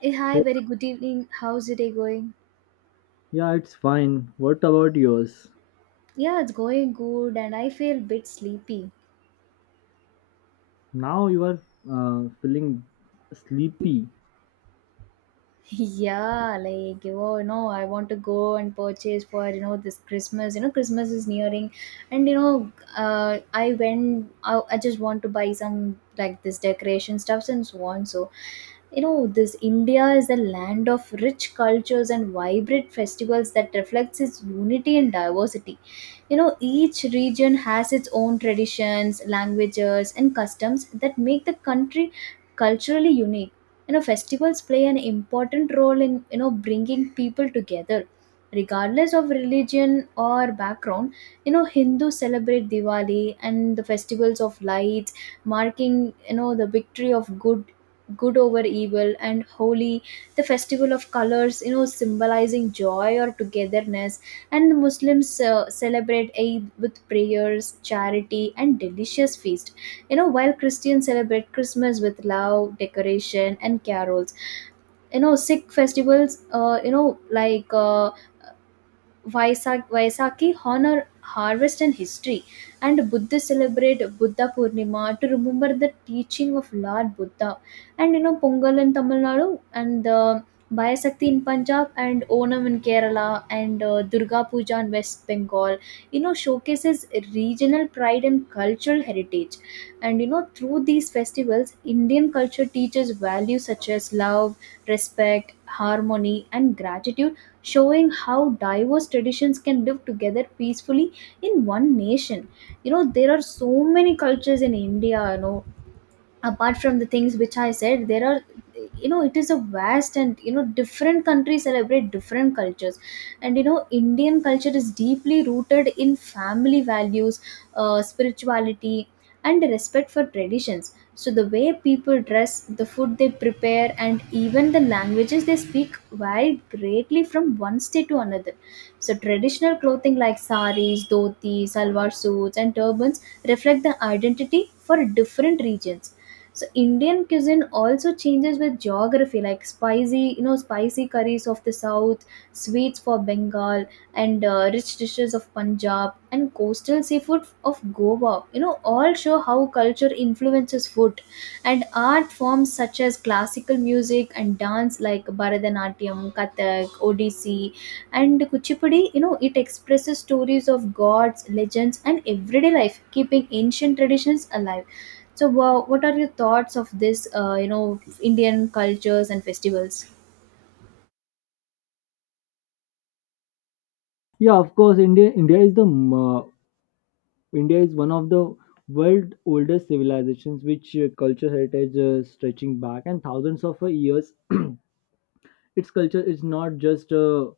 Hey, hi, Hey, very good evening. How's your day going? yeah, it's fine. What about yours? Yeah, it's going good, and I feel a bit sleepy. Now you are feeling sleepy. Yeah, like I want to go and purchase for this Christmas. Christmas is nearing, and I went. I just want to buy some like this decoration stuffs and so on. So, this India is a land of rich cultures and vibrant festivals that reflects its unity and diversity. Each region has its own traditions, languages, and customs that make the country culturally unique. Festivals play an important role in, bringing people together, regardless of religion or background. Hindus celebrate Diwali and the festivals of lights, marking, the victory of good over evil, and Holy, the festival of colors, symbolizing joy or togetherness. And the Muslims celebrate Eid with prayers, charity, and delicious feast. While Christians celebrate Christmas with love, decoration, and carols. Sikh festivals, like Vaisakhi honor harvest and history, and Buddhists celebrate Buddha Purnima to remember the teaching of Lord Buddha. And Pongal in Tamil Nadu, and Bayasakti in Punjab, and Onam in Kerala, and Durga Puja in West Bengal. Showcases regional pride and cultural heritage. And through these festivals, Indian culture teaches values such as love, respect, harmony, and gratitude, showing how diverse traditions can live together peacefully in one nation. There are so many cultures in India. Apart from the things which I said, there are, it is a vast, and different countries celebrate different cultures. And Indian culture is deeply rooted in family values, spirituality, and respect for traditions. So the way people dress, the food they prepare, and even the languages they speak vary greatly from one state to another. So traditional clothing like saris, dhotis, salwar suits, and turbans reflect the identity for different regions. So Indian cuisine also changes with geography, like spicy, spicy curries of the south, sweets for Bengal, and rich dishes of Punjab and coastal seafood of Goa, all show how culture influences food. And art forms such as classical music and dance like Bharatanatyam, Kathak, Odissi, and Kuchipudi, it expresses stories of gods, legends, and everyday life, keeping ancient traditions alive. So, wow, what are your thoughts of this, Indian cultures and festivals? Yeah, of course. India is the India is one of the world oldest civilizations, which culture heritage stretching back and thousands of years. Its culture is not just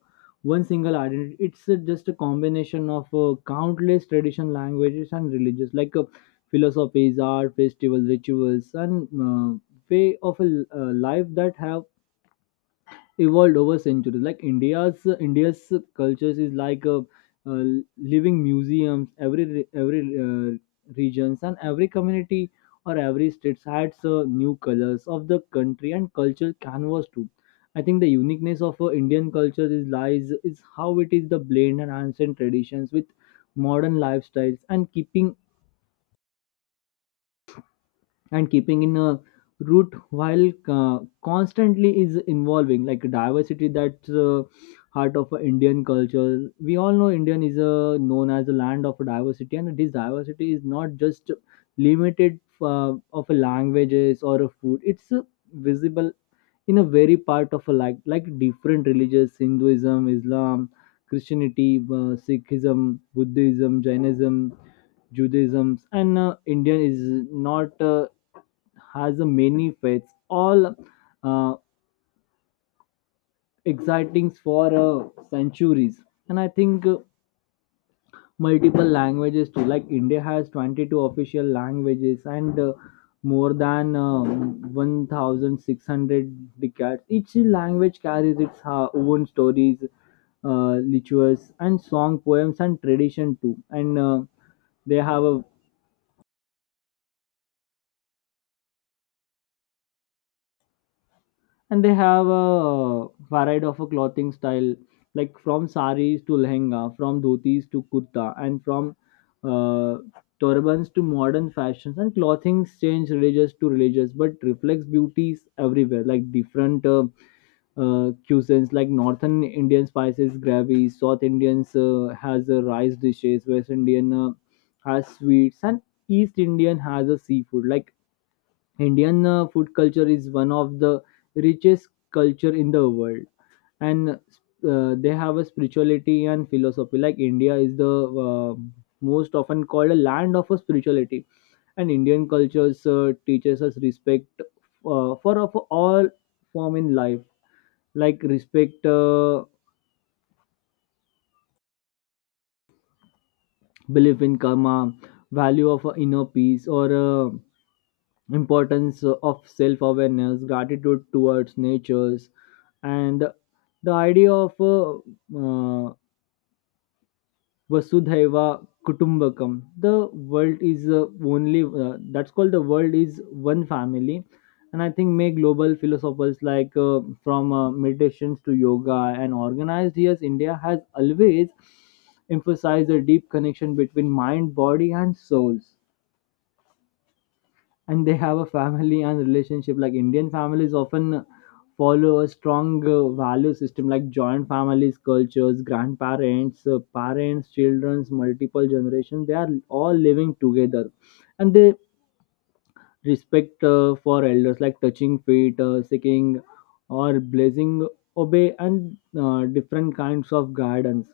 one single identity. It's just a combination of countless tradition, languages, and religious like philosophies, art, festivals, rituals, and way of a life that have evolved over centuries like india's cultures is like uh, living museums every regions and every community or every state adds new colors of the country and cultural canvas too. I think the uniqueness of indian culture is lies is how it is the blend and ancient traditions with modern lifestyles and keeping in a root while constantly is involving like diversity that's heart of a indian culture. We all know indian is known as a land of diversity, and this diversity is not just limited of a languages or a food. It's visible in a very part of a like different religions: hinduism, islam, christianity, sikhism, buddhism, jainism, Judaism. And Indian is not has a many faiths, all uh, exciting for centuries. And I think multiple languages too. Like India has 22 official languages and more than 1,600 decades. Each language carries its own stories, rituals, and song poems and tradition too. And they have a they have a variety of a clothing style, like from saris to lehenga, from dhotis to kurta, and from uh, turbans to modern fashions. And clothing change religious to religious but reflects beauties everywhere, like different cuisines like northern indian spices gravy, south indians has rice dishes, west indian has sweets, and east indian has a seafood. Like Indian food culture is one of the richest culture in the world, and they have a spirituality and philosophy. Like India is the most often called a land of a spirituality, and Indian cultures teaches us respect for of all form in life, like respect, belief in karma, value of inner peace, or importance of self-awareness, gratitude towards natures, and the idea of uh, vasudhaiva kutumbakam, the world is only that's called the world is one family. And I think may global philosophers like from meditations to yoga and organized, yes, india has always emphasized the deep connection between mind, body, and souls. And they have a family and relationship. Like indian families often follow a strong value system like joint families cultures, grandparents, parents, children's, multiple generations they are all living together. And they respect for elders, like touching feet, seeking or blessing, obey, and different kinds of guidance,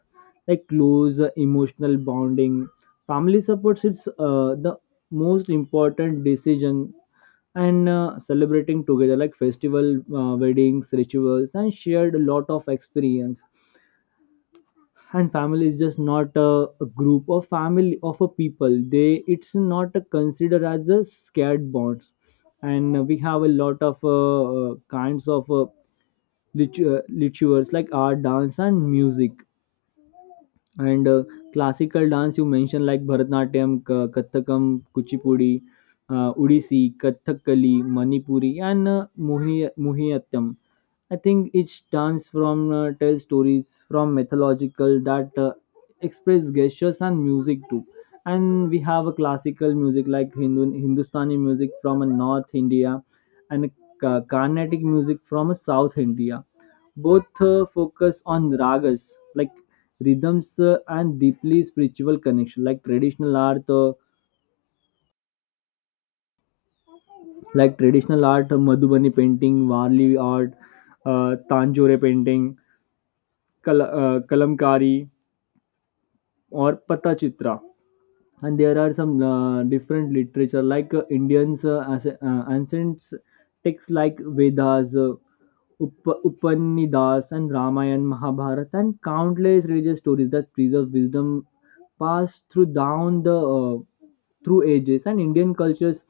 like close emotional bonding. Family supports, it's the most important decision. And celebrating together like festival, weddings, rituals, and shared a lot of experience. And family is just not a group or family of a people, they it's not a considered as a scared bonds. And we have a lot of kinds of rituals, like art, dance, and music. And classical dance you mentioned, like Bharatanatyam, Kathakam, Kuchipudi, Odissi, Kathakali, Manipuri, and Mohiniyattam. I think each dance from tells stories from mythological, that express gestures and music too. And we have a classical music like Hindustani music from a North India and a Carnatic music from a South India. Both focus on ragas like rhythms and deeply spiritual connection. Like traditional art madhubani painting, varli art, tanjore painting, kalamkari, और पत्ता Chitra. And there are some different literature, like indians ancient texts like vedas, Upanishads, and ramayana, mahabharata, and countless religious stories that preserve wisdom passed through down the through ages. And indian cultures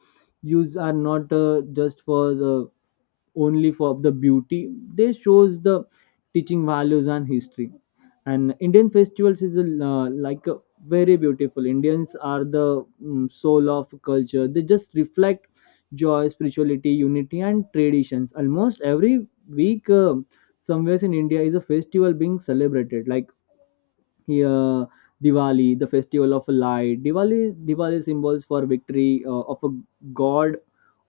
use are not just for the only for the beauty, they shows the teaching values and history. And indian festivals is like a very beautiful. Indians are the soul of culture, they just reflect joy, spirituality, unity, and traditions. Almost every week somewhere in india is a festival being celebrated, like here diwali, the festival of light. Diwali symbols for victory of a god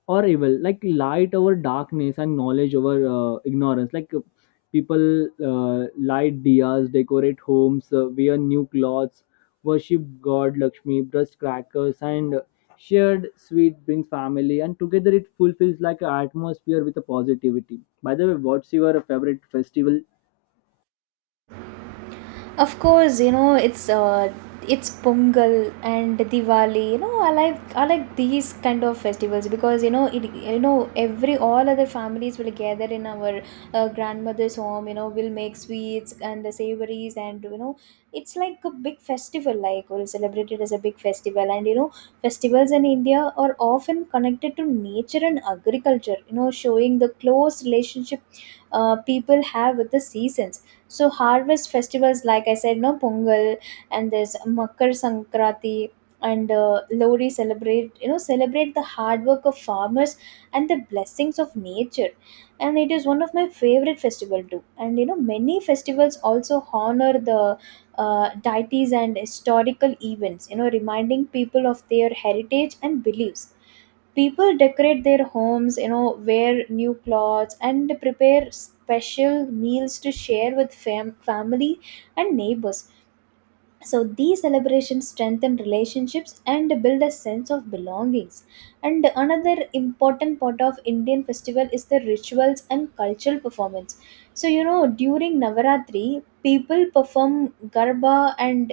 or evil, like light over darkness and knowledge over ignorance. Like people light diyas, decorate homes, wear new clothes, worship god lakshmi, brush crackers, and shared sweet, brings family and together, it fulfills like an atmosphere with a positivity. By the way, what's your favorite festival? Of course, it's it's Pongal and Diwali. I like these kind of festivals, because it, every all other families will gather in our grandmother's home. We'll make sweets and the savories, and it's like a big festival. Like we'll celebrate it as a big festival. And festivals in India are often connected to nature and agriculture. Showing the close relationship people have with the seasons. So harvest festivals, like I said, no Pongal, and there's Makar Sankranti and Lori celebrate, celebrate the hard work of farmers and the blessings of nature. And it is one of my favorite festival too. And many festivals also honor the deities and historical events. Reminding people of their heritage and beliefs. People decorate their homes, wear new clothes, and prepare special meals to share with family and neighbors. So these celebrations strengthen relationships and build a sense of belongings. And another important part of Indian festival is the rituals and cultural performance. So during Navaratri, people perform Garba and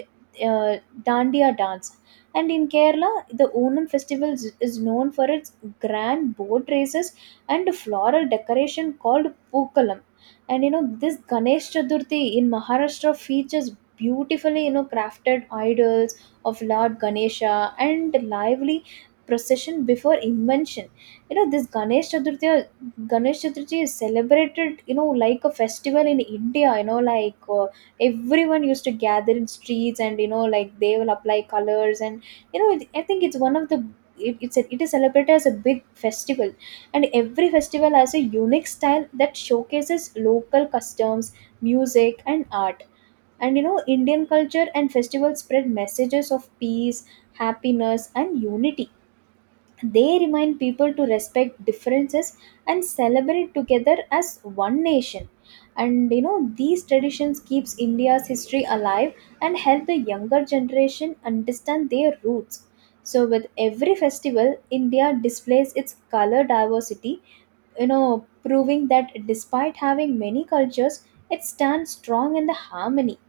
uh, Dandiya dance. And in Kerala, the Onam festival is known for its grand boat races and floral decoration called Pookalam. And this Ganesh Chaturthi in Maharashtra features beautifully, crafted idols of Lord Ganesha and lively procession before invention. This Ganesh Chaturthi is celebrated, like a festival in India. Everyone used to gather in streets, and like they will apply colors. And I think it's one of the, it is celebrated as a big festival. And every festival has a unique style that showcases local customs, music, and art. And Indian culture and festivals spread messages of peace, happiness, and unity. They remind people to respect differences and celebrate together as one nation. And these traditions keeps India's history alive and help the younger generation understand their roots. So with every festival, India displays its color diversity, proving that despite having many cultures, it stands strong in the harmony.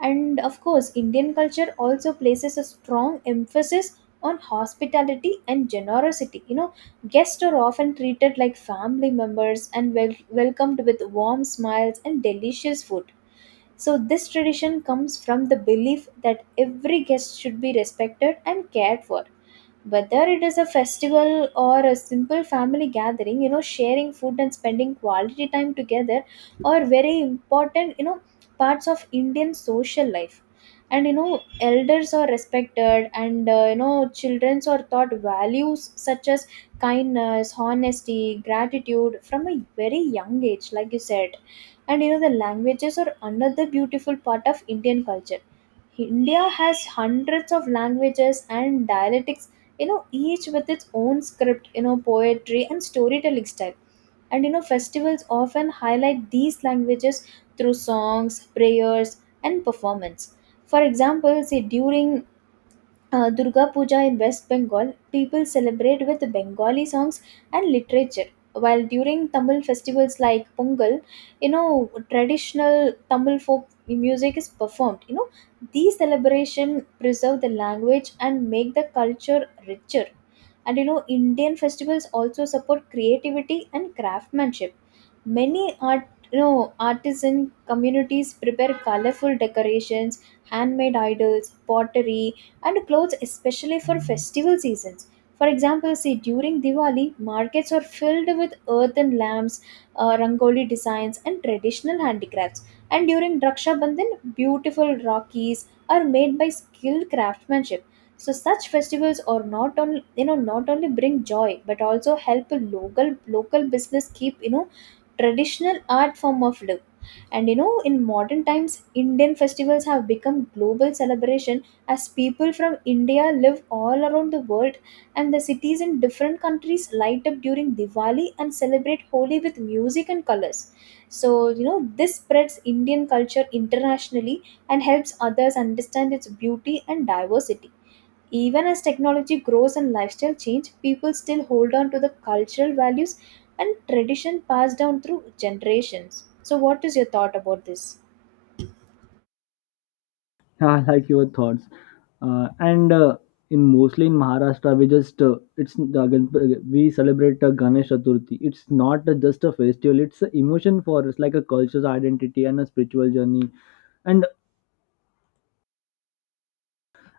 And of course, Indian culture also places a strong emphasis on hospitality and generosity. Guests are often treated like family members and welcomed with warm smiles and delicious food. So, this tradition comes from the belief that every guest should be respected and cared for. Whether it is a festival or a simple family gathering, sharing food and spending quality time together are very important, parts of Indian social life. And elders are respected, and children are taught values such as kindness, honesty, gratitude from a very young age, like you said. And the languages are another beautiful part of Indian culture. India has hundreds of languages and dialects, each with its own script, poetry, and storytelling style. And festivals often highlight these languages through songs, prayers, and performance. For example, say during Durga Puja in West Bengal, people celebrate with Bengali songs and literature. While during Tamil festivals like Pongal, traditional Tamil folk music is performed. These celebrations preserve the language and make the culture richer. And Indian festivals also support creativity and craftsmanship. Many art, artisan communities prepare colorful decorations, handmade idols, pottery, and clothes especially for festival seasons. For example, see during Diwali, markets are filled with earthen lamps, rangoli designs, and traditional handicrafts. And during Raksha Bandhan, beautiful rakis are made by skilled craftsmanship. So such festivals are not only, not only bring joy, but also help a local business keep, traditional art form of live. And in modern times, Indian festivals have become global celebration, as people from India live all around the world. And the cities in different countries light up during Diwali and celebrate Holi with music and colors. So, this spreads Indian culture internationally and helps others understand its beauty and diversity. Even as technology grows and lifestyle change, people still hold on to the cultural values and tradition passed down through generations. So, what is your thought about this? I like your thoughts. And in mostly in Maharashtra, we just it's the we celebrate Ganesh Chaturthi. It's not just a festival; it's an emotion for us, like a culture's identity and a spiritual journey, and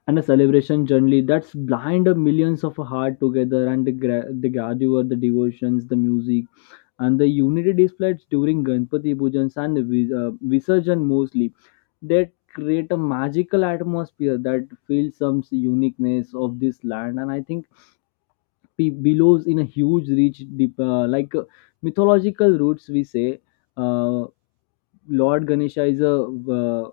a celebration journey that's blind millions of heart together, and the gatherer, the devotions, the music, and the unity displays during Ganpati Pujans and Visarjan mostly, that create a magical atmosphere that feels some uniqueness of this land. And I think billows in a huge, rich, deep, like mythological roots. We say uh, Lord Ganesha is a uh,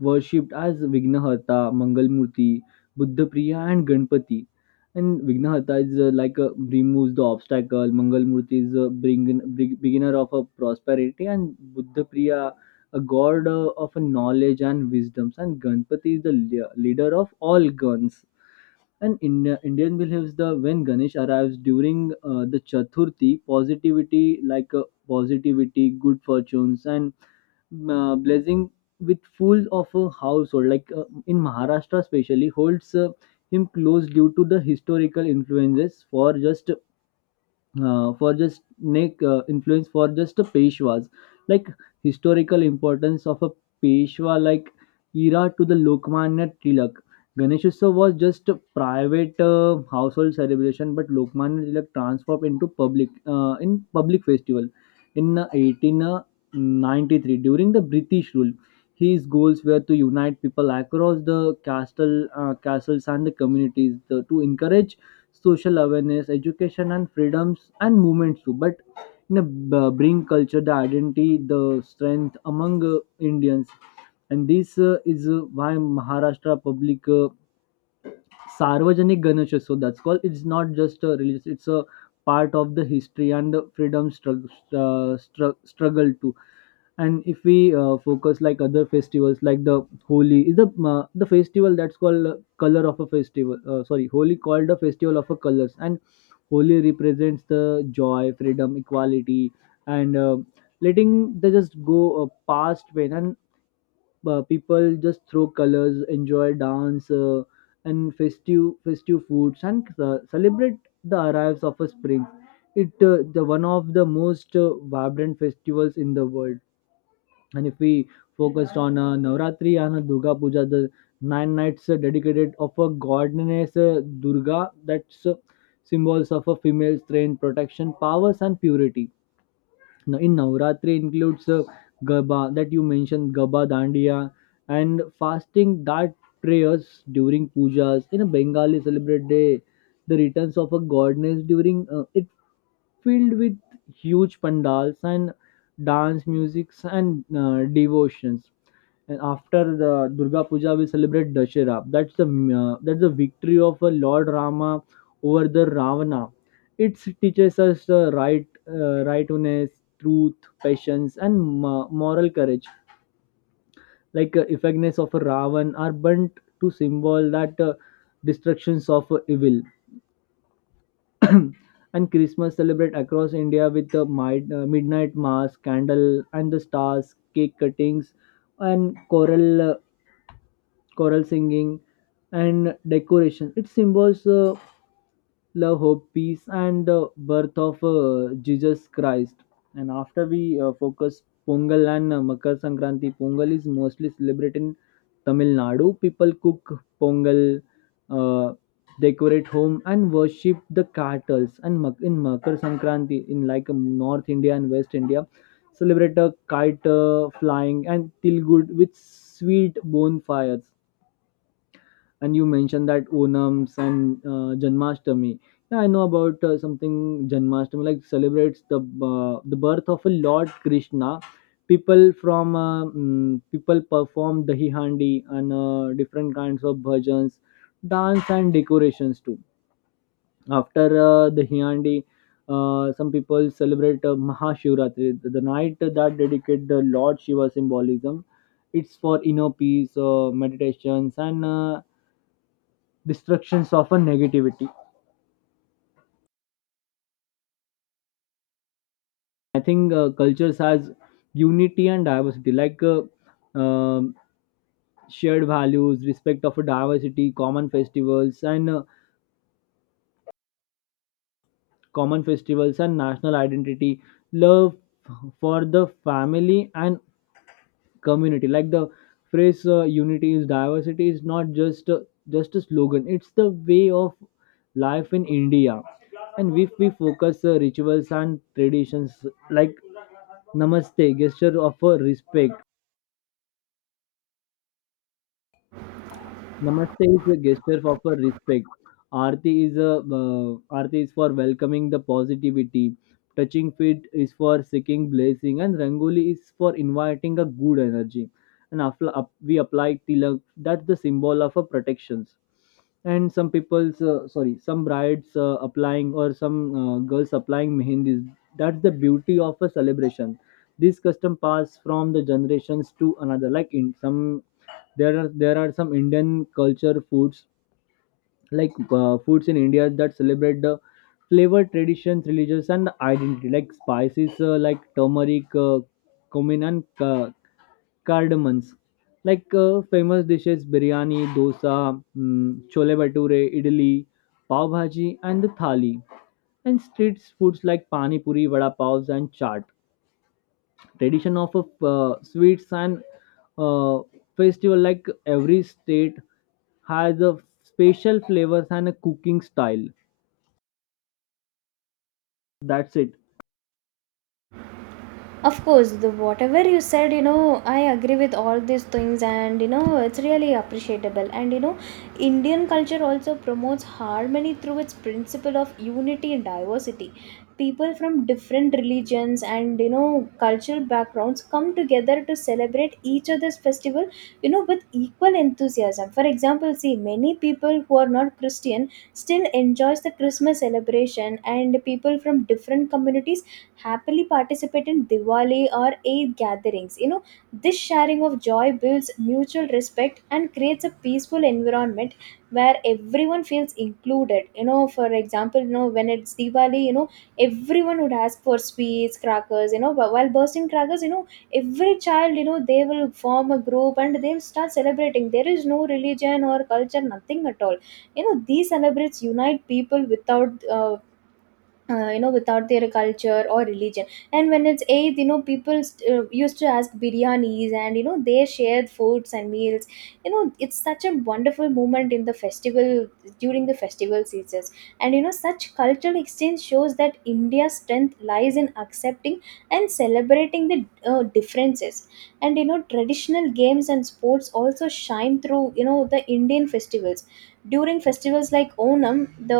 worshipped as Vignahata, Mangalmurti, Buddha Priya, and Ganpati. And Vignahata is like removes the obstacle. Mangalmurti is a bring, beginner of a prosperity, and Buddha Priya a god of a knowledge and wisdoms. And Ganpati is the leader of all guns. And Indian believes the when Ganesh arrives during the Chaturthi, positivity like positivity, good fortunes, and blessing with full of a household. Like in Maharashtra especially holds him close due to the historical influences for just make influence for just the Peshwas, like historical importance of a Peshwa like era to the Lokmanya Tilak. Ganesh Utsav was just a private household celebration, but Lokmanya Tilak transformed into public festival in 1893 during the British rule. His goals were to unite people across the castles and the communities, to encourage social awareness, education, and freedoms and movements too. But in bring culture, the identity, the strength among Indians, and this is why Maharashtra public. Sarvajanik Ganesh Utsav, that's called. It's not just a religious; it's a part of the history and the freedom struggle too. And if we focus like other festivals, like the Holi is the festival that's called color of a festival. Sorry, Holi called a festival of a colors, and Holi represents the joy, freedom, equality, and letting they just go past pain. And people just throw colors, enjoy dance and festive foods, and celebrate the arrives of a spring. It the one of the most vibrant festivals in the world. And if we focused on navratri and durga puja, the nine nights dedicated of a goddess durga, that's symbols of a female strength, protection, powers, and purity. Now, in Navratri includes Garba that you mentioned, Garba Dandiya, and fasting, that prayers during pujas. In a Bengali celebrate day, the returns of a goddess during it filled with huge pandals and dance musics and devotions. And after the Durga Puja, we celebrate Dashera. That's the victory of Lord Rama over the Ravana. It teaches us the rightness, truth, patience, and moral courage. Like effectiveness of a Ravan are burnt to symbol that destructions of evil. And Christmas celebrate across India with the midnight mass, candle, and the stars, cake cuttings, and choral singing and decoration. It symbols love, hope, peace, and the birth of Jesus Christ. And after we focus Pongal and Makar Sankranti. Pongal is mostly celebrated in Tamil Nadu. People cook Pongal, uh, decorate home, and worship the cattle. And in Makar Sankranti, in like North India and West India, celebrate a kite flying and Tilgud with sweet bonfires. And you mentioned that onams and janmashtami. Yeah, I know about something. Janmashtami like celebrates the birth of a lord krishna. People from people perform dahi handi and different kinds of bhajans, dance, and decorations too. After dahi handi, some people celebrate Mahashivratri, the night that dedicate the Lord Shiva symbolism. It's for inner peace, meditations, and destructions of a negativity. I think cultures has unity and diversity, like um, shared values, respect of a diversity, common festivals, and national identity, love for the family and community. Like the phrase unity is diversity is not just a slogan, it's the way of life in india. And if we focus rituals and traditions, like Namaste gesture of respect. Namaste is a gesture of a respect. Aarti is a Aarti is for welcoming the positivity. Touching feet is for seeking blessing, and Rangoli is for inviting a good energy. And after up, we apply tilak. That's the symbol of a protections. And some people's, sorry, some brides applying, or some girls applying mehendis. That's the beauty of a celebration. This custom pass from the generations to another. Like in some, there are some indian culture foods, like foods in india that celebrate the flavor, traditions, religious, and identity, like spices like turmeric, cumin, and cardamoms. Like famous dishes: biryani, dosa, chole bhature, idli, pav bhaji, and the thali. And street foods like pani puri, vada pavs, and chaat. Tradition of sweets and uh, festival, like every state has a special flavors and a cooking style. That's it. Of course, the whatever you said, I agree with all these things, and it's really appreciable. And Indian culture also promotes harmony through its principle of unity and diversity. People from different religions and, cultural backgrounds come together to celebrate each other's festival, with equal enthusiasm. For example, see, many people who are not Christian still enjoys the Christmas celebration, and people from different communities happily participate in Diwali or Eid gatherings. This sharing of joy builds mutual respect and creates a peaceful environment where everyone feels included. For example, when it's Diwali, everyone would ask for sweets, crackers, while bursting crackers, every child, they will form a group and they'll start celebrating. There is no religion or culture, nothing at all. These celebrates unite people without, without their culture or religion. And when it's Eid, people used to ask biryanis, and they shared foods and meals. It's such a wonderful moment in the festival during the festival seasons. And such cultural exchange shows that India's strength lies in accepting and celebrating the differences. And traditional games and sports also shine through, the Indian festivals. During festivals like Onam, the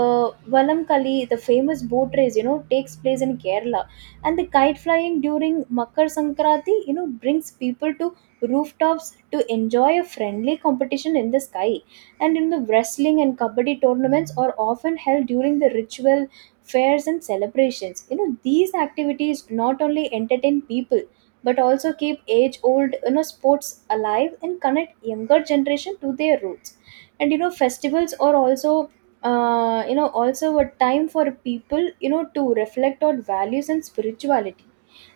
Valamkali, the famous boat race, takes place in Kerala. And the kite flying during Makar Sankranti, brings people to rooftops to enjoy a friendly competition in the sky. And in the wrestling and kabaddi tournaments are often held during the ritual fairs and celebrations. These activities not only entertain people but also keep age old sports alive and connect younger generation to their roots. And festivals are also a time for people to reflect on values and spirituality.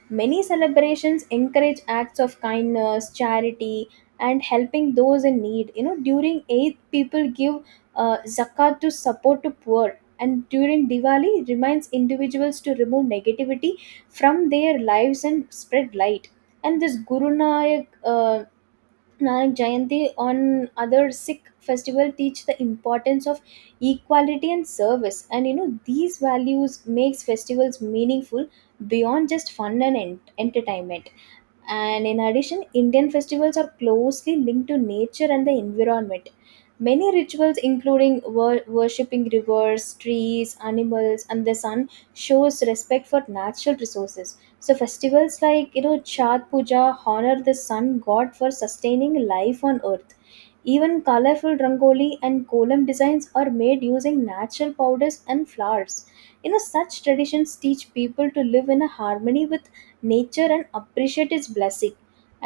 Many celebrations encourage acts of kindness, charity, and helping those in need. During Eid, people give zakat to support the poor. And during Diwali reminds individuals to remove negativity from their lives and spread light. And this Guru Nanak Jayanti on other Sikh festival teach the importance of equality and service. And these values makes festivals meaningful beyond just fun and entertainment. And in addition, Indian festivals are closely linked to nature and the environment. Many rituals, including worshipping rivers, trees, animals, and the sun, shows respect for natural resources. So festivals like Chhat Puja honor the sun god for sustaining life on earth. Even colorful rangoli and kolam designs are made using natural powders and flowers. Such traditions teach people to live in a harmony with nature and appreciate its blessing.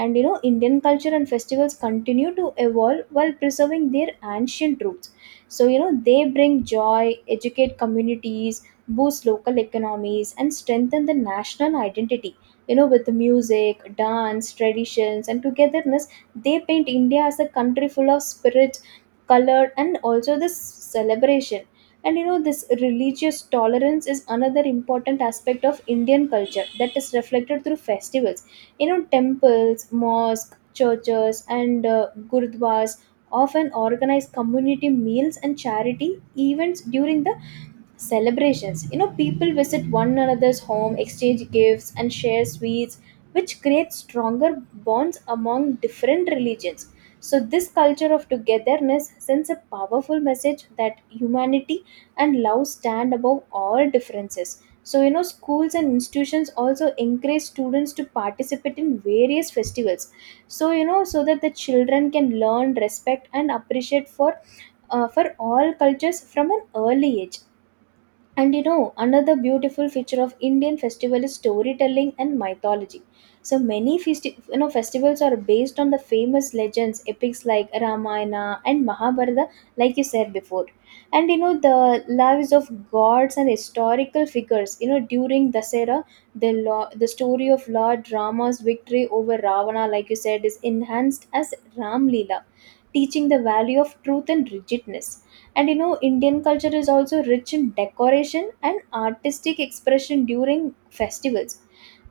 And Indian culture and festivals continue to evolve while preserving their ancient roots. So they bring joy, educate communities, boost local economies, and strengthen the national identity with music, dance, traditions, and togetherness. They paint India as a country full of spirit, color, and also this celebration. And this religious tolerance is another important aspect of Indian culture that is reflected through festivals. Temples, mosques, churches, and gurdwaras often organize community meals and charity events during the celebrations. People visit one another's home, exchange gifts, and share sweets, which creates stronger bonds among different religions. So, this culture of togetherness sends a powerful message that humanity and love stand above all differences. So, schools and institutions also encourage students to participate in various festivals. So, so that the children can learn respect and appreciate for all cultures from an early age. And another beautiful feature of Indian festival is storytelling and mythology. So many festivals are based on the famous legends, epics like Ramayana and Mahabharata, like you said before. And the lives of gods and historical figures. During Dasera, the story of Lord Rama's victory over Ravana, like you said, is enhanced as Ram Leela, teaching the value of truth and rigidness. And Indian culture is also rich in decoration and artistic expression during festivals.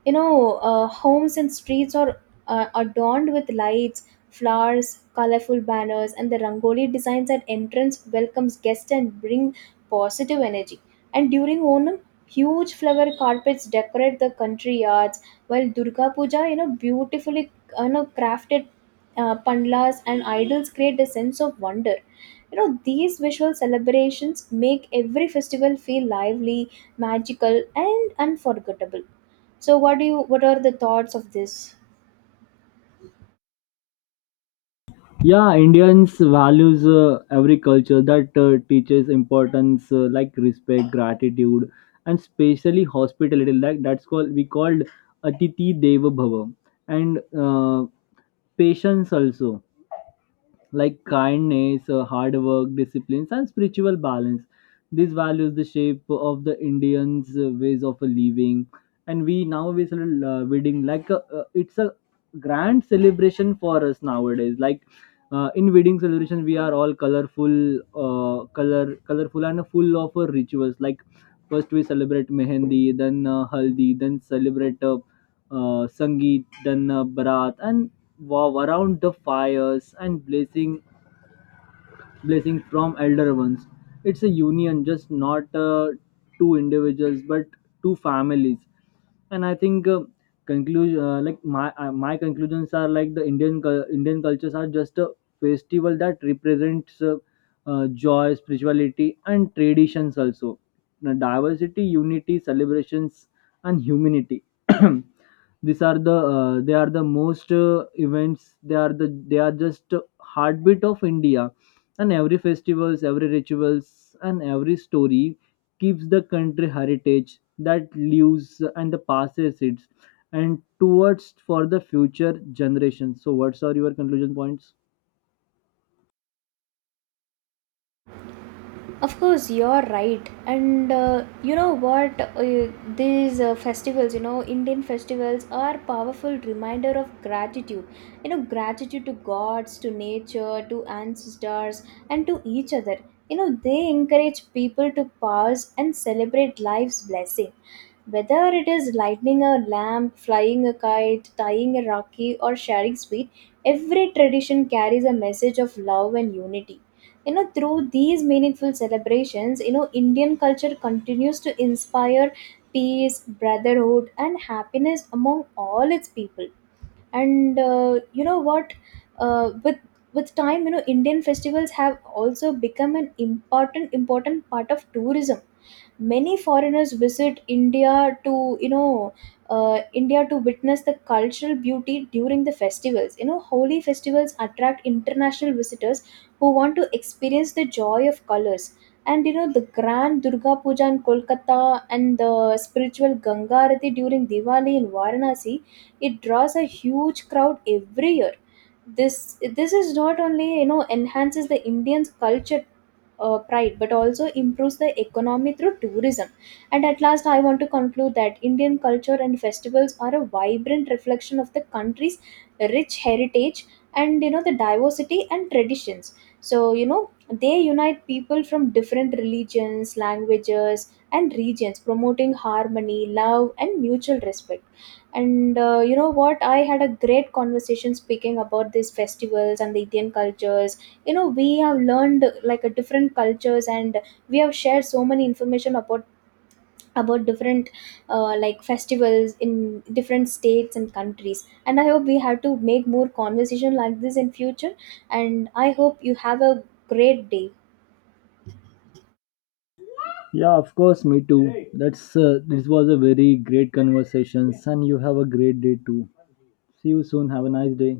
Homes and streets are adorned with lights, flowers, colorful banners, and the rangoli designs at entrance welcomes guests and bring positive energy. And during Onam, huge flower carpets decorate the country yards, while Durga Puja, beautifully crafted pandlas and idols create a sense of wonder. These visual celebrations make every festival feel lively, magical, and unforgettable. So what do you what are the thoughts of this? Yeah, Indians values every culture that teaches importance like respect, gratitude, and especially hospitality. Like that's called, we called Atiti Deva Bhava, and patience also, like kindness, hard work, discipline, and spiritual balance. These values the shape of the Indians' ways of living. And we nowadays are wedding like it's a grand celebration for us nowadays. Like in wedding celebration, we are all colorful, colorful and full of rituals. Like first we celebrate mehendi, then haldi, then celebrate sangeet, then barat, and wow around the fires and blazing blessing from elder ones. It's a union, just not two individuals, but two families. And I think conclusion, like my conclusions are, like, the Indian cultures are just a festival that represents joy, spirituality, and traditions also. Now, diversity, unity, celebrations, and humanity. These are the they are the most events, they are just heartbeat of india. And every festivals, every rituals, and every story keeps the country heritage that lives, and the passes it and towards for the future generations. So what are your conclusion points? Of course, you're right. And you know what? These festivals, Indian festivals are powerful reminder of gratitude. Gratitude to gods, to nature, to ancestors, and to each other. They encourage people to pause and celebrate life's blessing. Whether it is lighting a lamp, flying a kite, tying a rakhi, or sharing sweet, every tradition carries a message of love and unity. Through these meaningful celebrations, Indian culture continues to inspire peace, brotherhood, and happiness among all its people. And you know what? With time, Indian festivals have also become an important part of tourism. Many foreigners visit India to you know india to witness the cultural beauty during the festivals. Holy festivals attract international visitors who want to experience the joy of colors. And the grand Durga Puja in Kolkata and the spiritual Ganga Arati during Diwali in Varanasi, it draws a huge crowd every year. This this is not only enhances the Indian's culture pride but also improves the economy through tourism. And at last, I want to conclude that Indian culture and festivals are a vibrant reflection of the country's rich heritage and the diversity and traditions. So they unite people from different religions, languages, and regions, promoting harmony, love, and mutual respect. And you know what? I had a great conversation speaking about these festivals and the Indian cultures. We have learned like a different cultures and we have shared so many information about different like festivals in different states and countries, and I hope we have to make more conversation like this in future. And I hope you have a great day. Yeah, of course, me too. That's this was a very great conversations, and you have a great day too. See you soon, have a nice day.